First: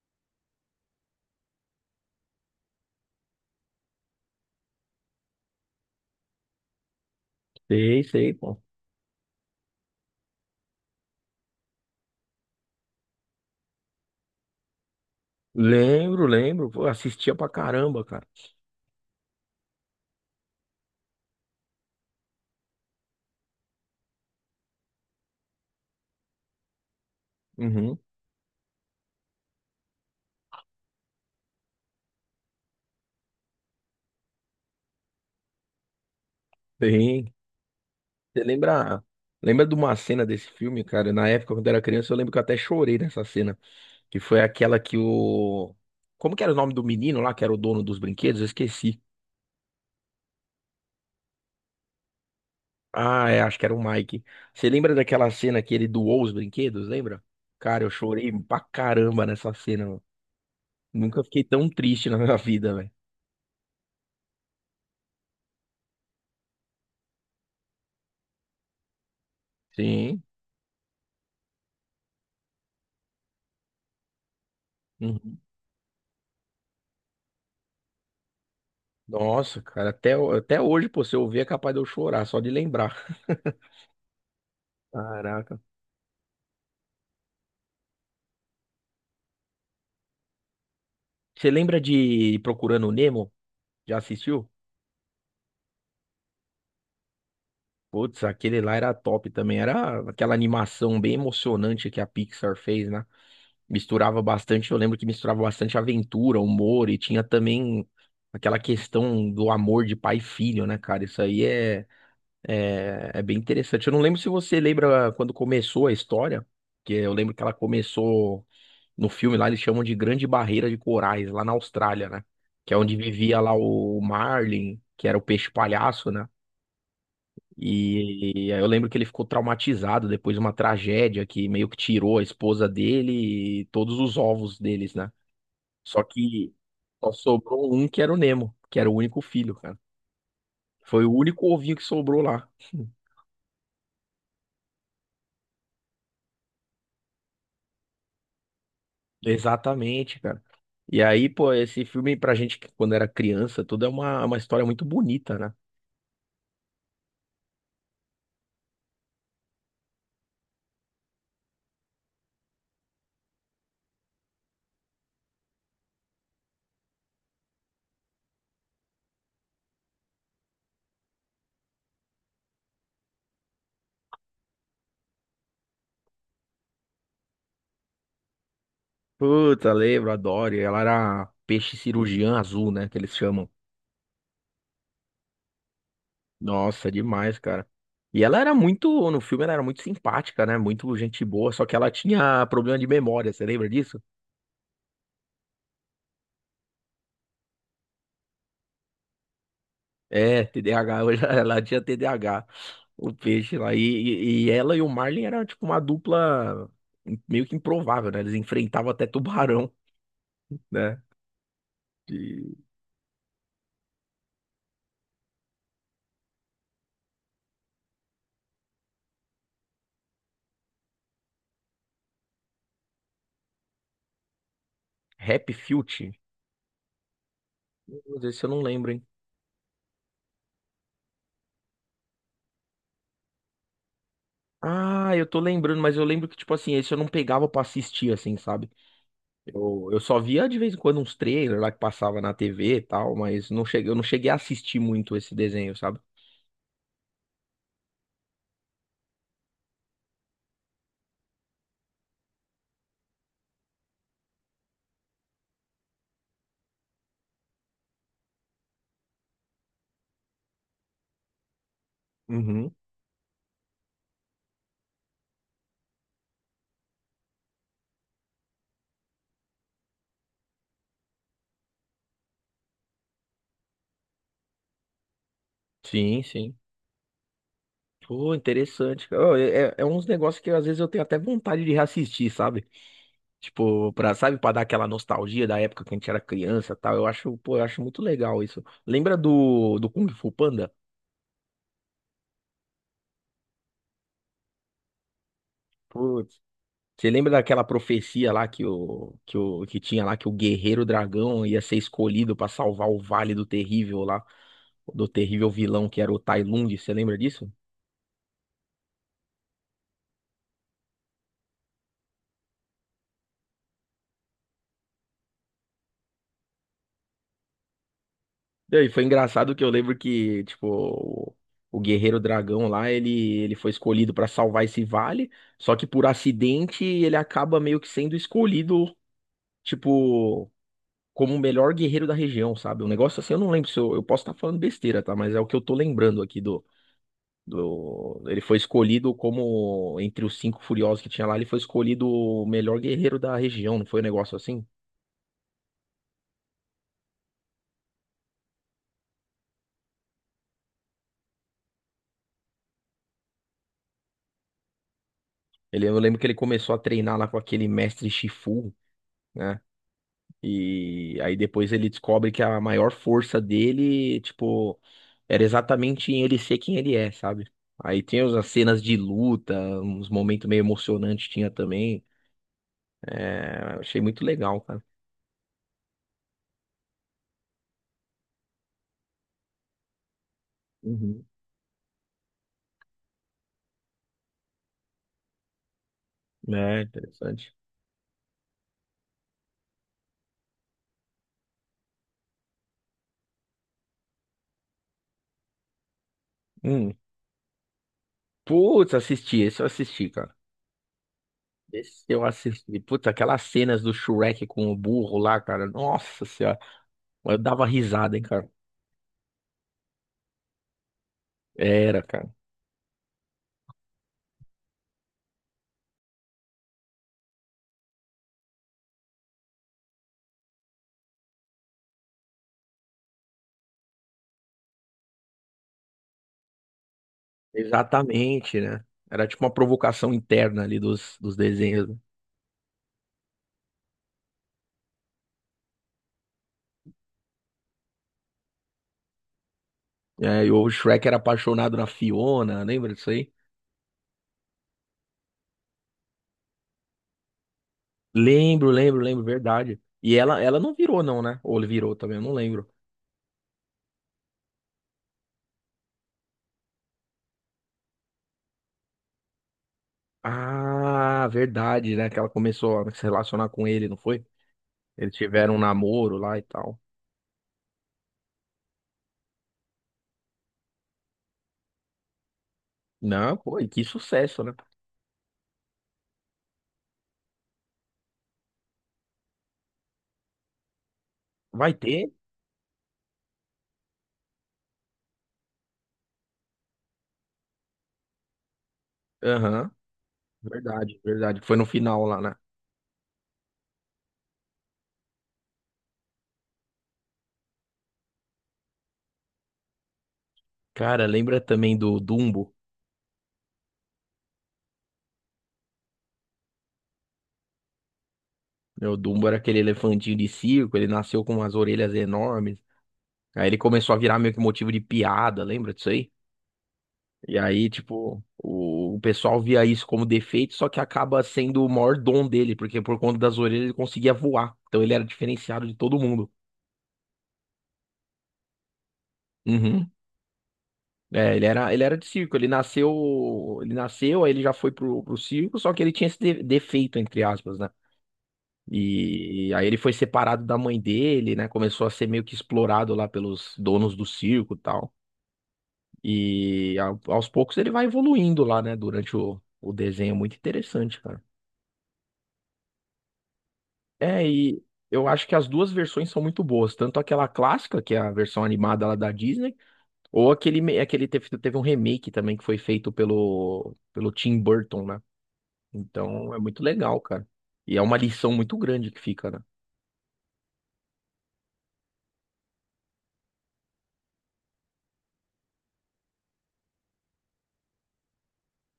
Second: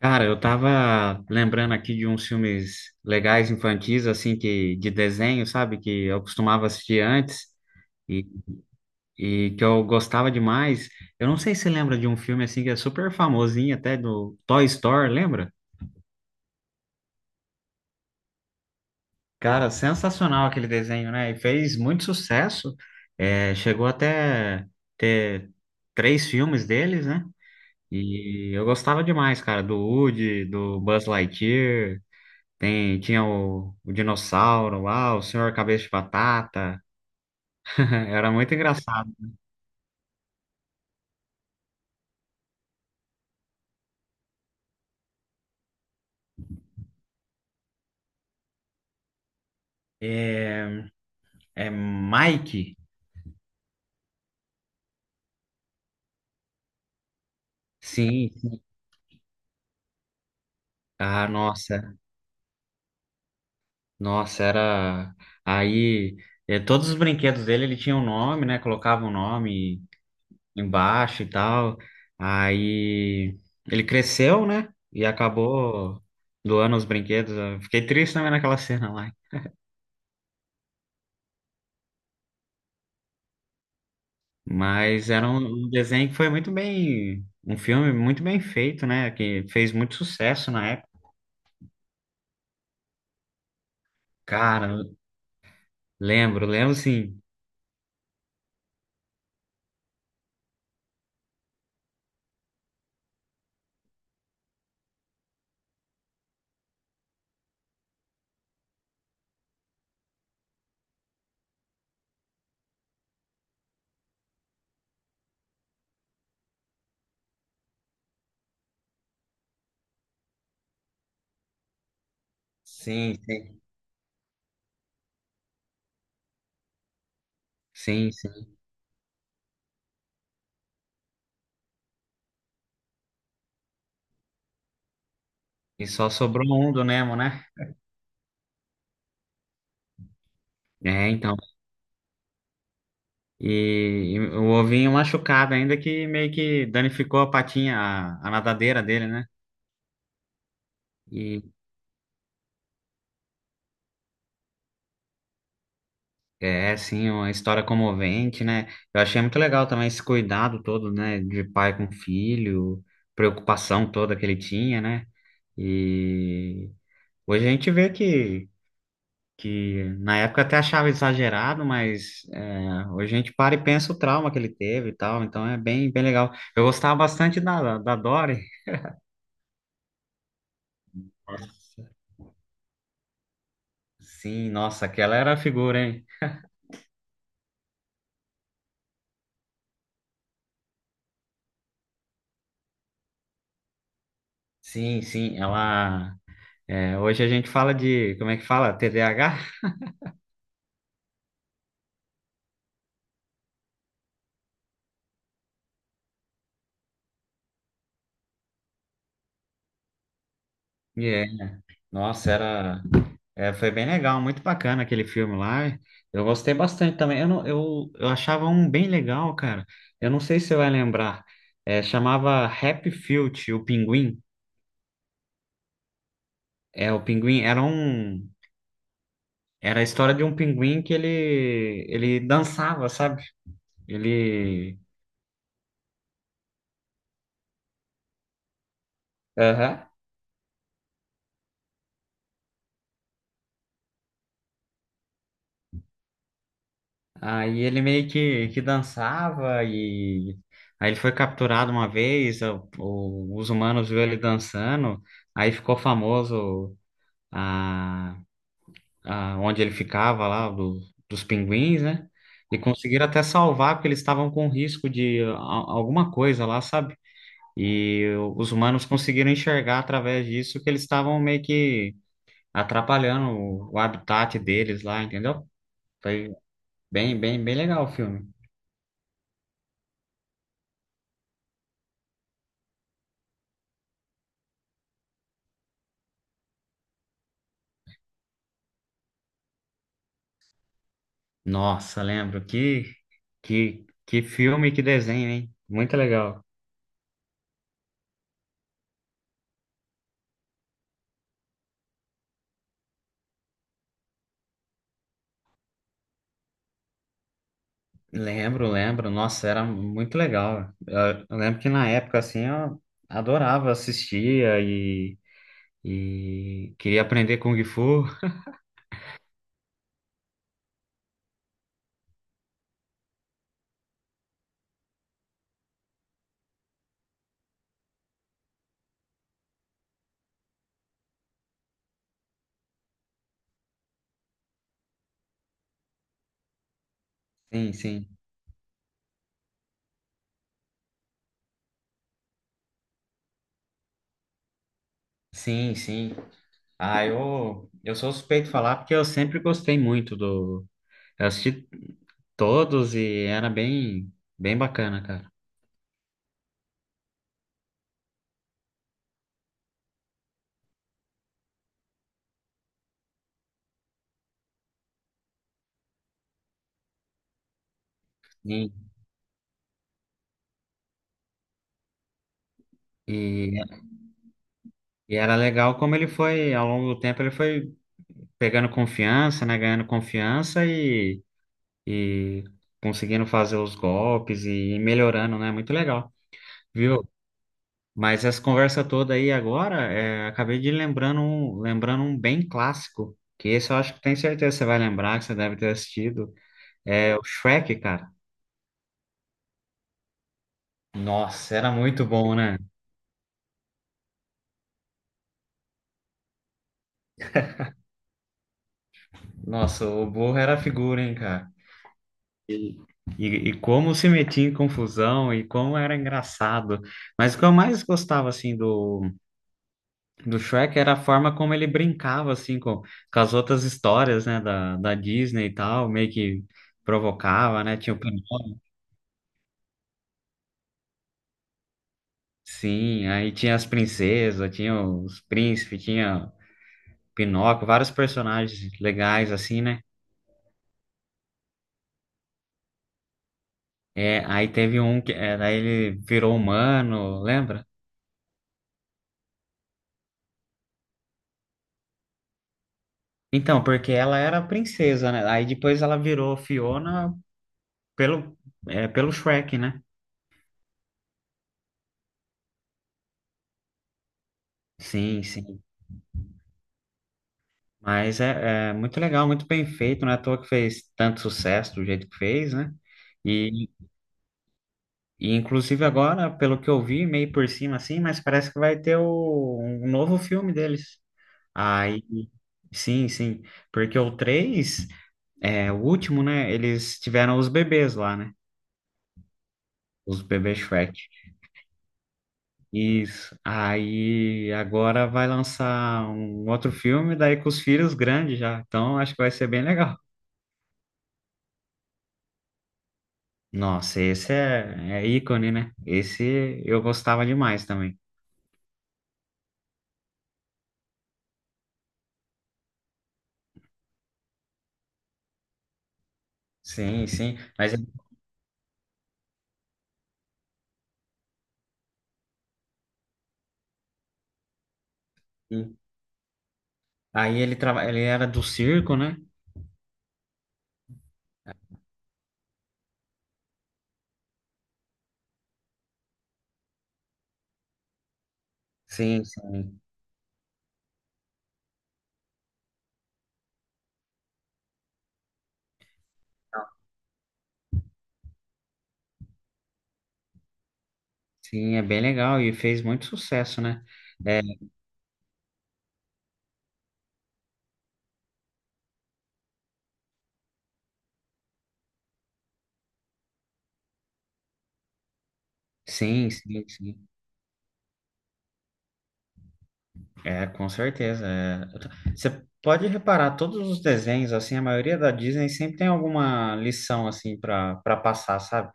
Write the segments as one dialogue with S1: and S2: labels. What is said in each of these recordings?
S1: Cara, eu tava lembrando aqui de uns filmes legais infantis, assim, que de desenho, sabe? Que eu costumava assistir antes
S2: Sei,
S1: e,
S2: sei, pô.
S1: e que eu gostava demais. Eu não sei se você lembra de um filme, assim, que é super famosinho, até do Toy Story, lembra?
S2: Lembro, lembro. Pô, assistia pra caramba, cara.
S1: Cara, sensacional aquele desenho, né? E fez muito sucesso. É, chegou até ter três filmes deles, né?
S2: Uhum,
S1: E eu gostava demais, cara, do Woody, do Buzz Lightyear. Tinha o dinossauro lá, o senhor cabeça de batata.
S2: bem.
S1: Era
S2: Você
S1: muito
S2: lembra,
S1: engraçado.
S2: lembra de uma cena desse filme, cara? Na época, quando eu era criança, eu lembro que eu até chorei nessa cena. Que foi aquela que o. Como que era o nome do menino lá, que era o dono dos brinquedos? Eu esqueci.
S1: É, É Mike?
S2: Ah, é, acho que era o Mike. Você lembra daquela cena que ele doou os brinquedos, lembra? Cara, eu chorei
S1: Sim.
S2: pra caramba nessa cena, mano. Nunca
S1: Ah,
S2: fiquei tão
S1: nossa.
S2: triste na minha vida, velho.
S1: Nossa, era. Aí, é, todos os brinquedos dele, ele tinha um nome, né? Colocava o um nome
S2: Sim.
S1: embaixo e tal. Aí, ele cresceu, né? E
S2: Uhum.
S1: acabou doando os brinquedos. Eu fiquei triste também naquela cena lá.
S2: Nossa, cara, até, até hoje, pô, se eu ver é capaz de eu chorar, só de lembrar.
S1: Mas era um
S2: Caraca.
S1: um desenho que foi muito bem, um filme muito bem feito, né? Que fez muito sucesso na época.
S2: Você lembra de Procurando o Nemo? Já assistiu?
S1: Cara, lembro, lembro sim.
S2: Putz, aquele lá era top também. Era aquela animação bem emocionante que a Pixar fez, né? Misturava bastante, eu lembro que misturava bastante aventura, humor e tinha também aquela questão do amor de pai e filho, né, cara? Isso aí é. É bem interessante. Eu não lembro se você lembra quando começou a história, que eu lembro que ela começou no filme lá, eles chamam de Grande Barreira de Corais, lá na Austrália, né? Que é onde
S1: Sim,
S2: vivia lá
S1: sim.
S2: o Marlin, que era o peixe palhaço, né?
S1: Sim,
S2: E,
S1: sim.
S2: aí eu lembro que ele ficou traumatizado depois de uma tragédia que meio que tirou a esposa dele e todos os ovos deles, né?
S1: E
S2: Só
S1: só sobrou
S2: que
S1: um do
S2: só
S1: Nemo, né?
S2: sobrou um que era o Nemo, que era o único filho, cara. Foi
S1: É,
S2: o
S1: então.
S2: único ovinho que sobrou lá.
S1: E, e o ovinho machucado ainda que meio que danificou a patinha, a nadadeira dele, né?
S2: Exatamente, cara. E aí, pô, esse filme pra gente que quando era criança, tudo é uma história muito bonita, né?
S1: É, sim, é uma história comovente, né? Eu achei muito legal também esse cuidado todo, né, de pai com filho, preocupação toda que ele tinha, né? E hoje a gente que na época até achava exagerado, mas é, hoje a gente para e pensa o trauma que ele teve e tal, então é bem, bem legal. Eu gostava bastante da Dory.
S2: Puta, lembro, adoro. E ela era peixe
S1: Nossa.
S2: cirurgiã azul, né? Que eles chamam.
S1: Sim, nossa, aquela era a figura, hein?
S2: Nossa, demais, cara. E ela era muito, no filme ela era muito simpática, né? Muito gente boa, só que ela tinha problema de memória, você lembra disso?
S1: Sim, sim, ela. É, hoje a gente fala de, como é que fala? TDAH?
S2: É, TDAH, hoje ela tinha TDAH, o peixe lá. E ela e o Marlin eram tipo uma dupla meio que improvável, né? Eles enfrentavam até tubarão, né?
S1: Nossa,
S2: De
S1: era, é, foi bem legal, muito bacana aquele filme lá. Eu gostei bastante também. Eu, não, eu achava um bem legal, cara. Eu não sei se você vai lembrar. É, chamava Happy Feet, o Pinguim.
S2: Rap Filt.
S1: É, o Pinguim
S2: Meu Deus, esse eu não lembro, hein?
S1: era a história de um pinguim que ele dançava, sabe? Ele,
S2: Ah, eu tô lembrando, mas eu lembro que, tipo assim, esse eu não pegava pra assistir, assim, sabe? Eu,
S1: aham.
S2: eu só via de vez em quando uns trailers lá que passava na TV e tal, mas não cheguei, eu não cheguei a assistir muito esse desenho, sabe?
S1: Aí ele meio que dançava e aí ele foi capturado uma vez. Os humanos viu ele dançando. Aí ficou famoso. a, Onde ele ficava lá, dos pinguins, né? E
S2: Uhum.
S1: conseguiram até salvar, porque eles estavam com risco de alguma coisa lá, sabe? E os humanos conseguiram enxergar através disso que eles estavam meio que atrapalhando o habitat deles lá, entendeu?
S2: Sim,
S1: Foi
S2: sim.
S1: bem legal o filme.
S2: Pô, interessante, cara. Ô, é uns negócios que às vezes eu tenho até vontade de reassistir, sabe? Tipo, pra, sabe, pra dar aquela nostalgia da época que a gente era criança e tal. Eu acho, pô, eu acho muito legal isso. Lembra do, do Kung Fu Panda?
S1: Nossa, lembro que filme, que desenho, hein? Muito
S2: Putz,
S1: legal.
S2: você lembra daquela profecia lá que o, que o que tinha lá que o guerreiro dragão ia ser escolhido pra salvar o Vale do Terrível lá, do terrível vilão que era o Tai Lung, você lembra disso?
S1: Lembro, lembro. Nossa, era muito legal. Eu lembro que na época, assim, eu adorava, e queria aprender Kung Fu.
S2: E aí, foi engraçado que eu lembro que, tipo, o guerreiro dragão lá, ele foi escolhido pra salvar esse vale, só que por acidente ele acaba meio que sendo escolhido, tipo, como o melhor guerreiro da região, sabe? Um negócio assim, eu não lembro se eu posso estar falando besteira, tá? Mas é o que eu tô lembrando aqui
S1: Sim, sim.
S2: ele foi escolhido como, entre os cinco furiosos que tinha lá, ele foi escolhido o melhor guerreiro da região, não foi um negócio assim?
S1: Sim, sim. Ah, eu sou suspeito de falar porque eu sempre gostei muito do... Eu assisti todos e era bem bacana, cara.
S2: Eu lembro que ele começou a treinar lá com aquele mestre Shifu, né? E aí depois ele descobre que a maior força dele, tipo, era exatamente em ele ser quem ele é, sabe? Aí tem as
S1: Sim.
S2: cenas de luta, uns momentos meio emocionantes tinha também.
S1: E,
S2: É, achei muito legal, cara.
S1: e era legal como ele foi, ao longo do tempo, ele foi pegando confiança, né? Ganhando confiança
S2: Uhum.
S1: e conseguindo fazer os golpes e melhorando, né? Muito legal,
S2: É,
S1: viu?
S2: interessante.
S1: Mas essa conversa toda aí agora, é, acabei de lembrando um bem clássico, que esse eu acho que tenho certeza que você vai lembrar, que você deve ter assistido,
S2: Hum.
S1: é o Shrek, cara.
S2: Putz, assisti, esse eu assisti, cara.
S1: Nossa, era
S2: Esse
S1: muito
S2: eu
S1: bom, né?
S2: assisti. Puta, aquelas cenas do Shrek com o burro lá, cara. Nossa senhora. Eu dava risada, hein, cara.
S1: Nossa, o burro era figura, hein, cara?
S2: Era, cara.
S1: E, e como se metia em confusão e como era engraçado. Mas o que eu mais gostava, assim, do Shrek era a forma como ele brincava, assim, com as outras histórias, né, da Disney e tal, meio que provocava, né, tinha o
S2: Exatamente,
S1: Pinóquio,
S2: né? Era tipo uma provocação interna ali dos, dos desenhos, né?
S1: sim, aí tinha as princesas, tinha os príncipes, tinha Pinóquio, vários personagens legais, assim, né,
S2: É, e o Shrek era apaixonado na Fiona, lembra disso aí?
S1: é, aí teve um que, é, daí ele virou humano, lembra?
S2: Lembro, lembro, lembro, verdade. E ela não virou, não, né? Ou ele virou também, eu não lembro.
S1: Então, porque ela era a princesa, né, aí depois ela virou Fiona pelo, é, pelo Shrek, né,
S2: Ah, verdade, né? Que ela começou a se relacionar com ele, não foi? Eles
S1: sim,
S2: tiveram um
S1: sim.
S2: namoro lá e tal.
S1: Mas é muito legal, muito bem feito, não é à toa que fez tanto sucesso do jeito que fez, né?
S2: Não, pô, e
S1: E,
S2: que sucesso, né?
S1: e inclusive agora, pelo que eu vi, meio por cima assim, mas parece que vai ter um novo filme deles.
S2: Vai
S1: Aí,
S2: ter?
S1: sim, sim, porque o 3, é, o último, né? Eles tiveram os bebês lá, né?
S2: Aham.
S1: Os bebês Shrek.
S2: Verdade, verdade. Foi no final lá, né?
S1: Isso. Aí agora vai lançar um outro filme, daí com os filhos grandes já. Então acho que vai ser bem legal.
S2: Cara, lembra também do Dumbo?
S1: Nossa, esse é, é ícone, né? Esse eu gostava demais também.
S2: Meu, o Dumbo era aquele elefantinho de circo, ele nasceu com umas orelhas enormes. Aí ele começou a virar meio que motivo de piada, lembra disso aí?
S1: Sim,
S2: E
S1: sim.
S2: aí, tipo, o pessoal via isso como defeito, só que acaba sendo o maior dom dele, porque por conta das orelhas ele conseguia voar. Então ele era diferenciado de todo mundo.
S1: Aí ele era do circo, né?
S2: Uhum. É, ele era de circo, ele nasceu, aí ele já foi pro, pro circo, só que ele tinha esse defeito, entre aspas, né?
S1: Sim,
S2: E aí ele
S1: sim.
S2: foi separado da mãe dele, né? Começou a ser meio que explorado lá pelos donos do circo e tal. E aos poucos ele vai evoluindo lá, né? Durante o desenho. É muito interessante, cara.
S1: Sim, é bem legal e fez muito sucesso, né?
S2: É,
S1: É,
S2: e eu acho que as duas versões são muito boas. Tanto aquela clássica, que é a versão animada lá da Disney, ou aquele, aquele teve, teve um remake também que foi feito pelo, pelo Tim Burton, né? Então
S1: sim,
S2: é muito
S1: sim,
S2: legal,
S1: sim.
S2: cara. E é uma lição muito grande que fica, né?
S1: É, com certeza. É. Você pode reparar, todos os desenhos, assim, a maioria da Disney sempre tem alguma lição, assim, para passar, sabe?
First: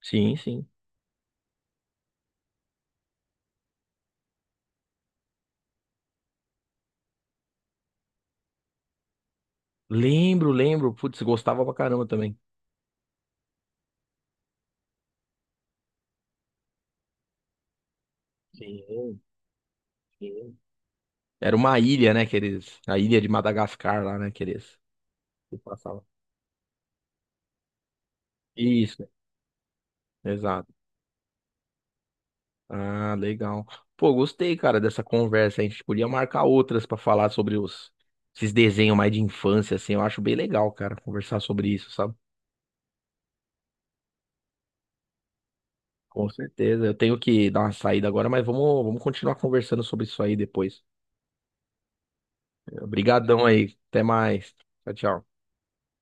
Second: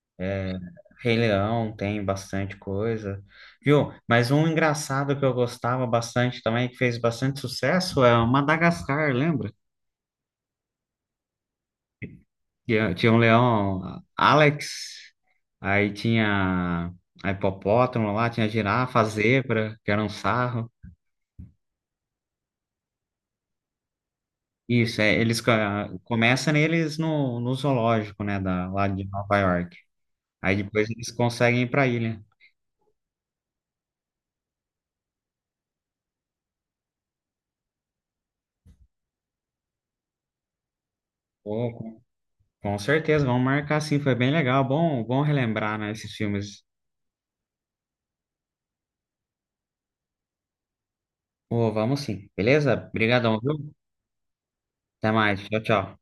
S2: Sim, sim.
S1: Rei Leão tem bastante coisa, viu? Mas um engraçado que eu gostava bastante também, que fez bastante sucesso, é o Madagascar, lembra?
S2: Lembro, lembro. Putz, gostava pra caramba também.
S1: Tinha um leão Alex, aí tinha a hipopótamo lá, tinha a girafa, a
S2: Sim,
S1: zebra, que era um
S2: sim.
S1: sarro.
S2: Era uma ilha, né, que eles. A ilha de Madagascar lá, né, que eles
S1: Isso, é,
S2: que passavam.
S1: começam neles no zoológico, né, da, lá de
S2: Isso,
S1: Nova York. Aí
S2: exato.
S1: depois eles conseguem ir pra ilha.
S2: Ah, legal. Pô, gostei, cara, dessa conversa. A gente podia marcar outras pra falar sobre os. Esses desenhos mais de infância, assim. Eu acho bem legal, cara, conversar sobre
S1: Pô,
S2: isso,
S1: com
S2: sabe?
S1: certeza, vamos marcar sim, foi bem legal, bom relembrar, né, esses
S2: Com
S1: filmes.
S2: certeza. Eu tenho que dar uma saída agora, mas vamos continuar conversando sobre isso aí depois.
S1: Ô, vamos sim, beleza? Obrigadão,
S2: Obrigadão
S1: viu?
S2: aí. Até mais. Tchau,
S1: Até
S2: tchau.
S1: mais, tchau, tchau.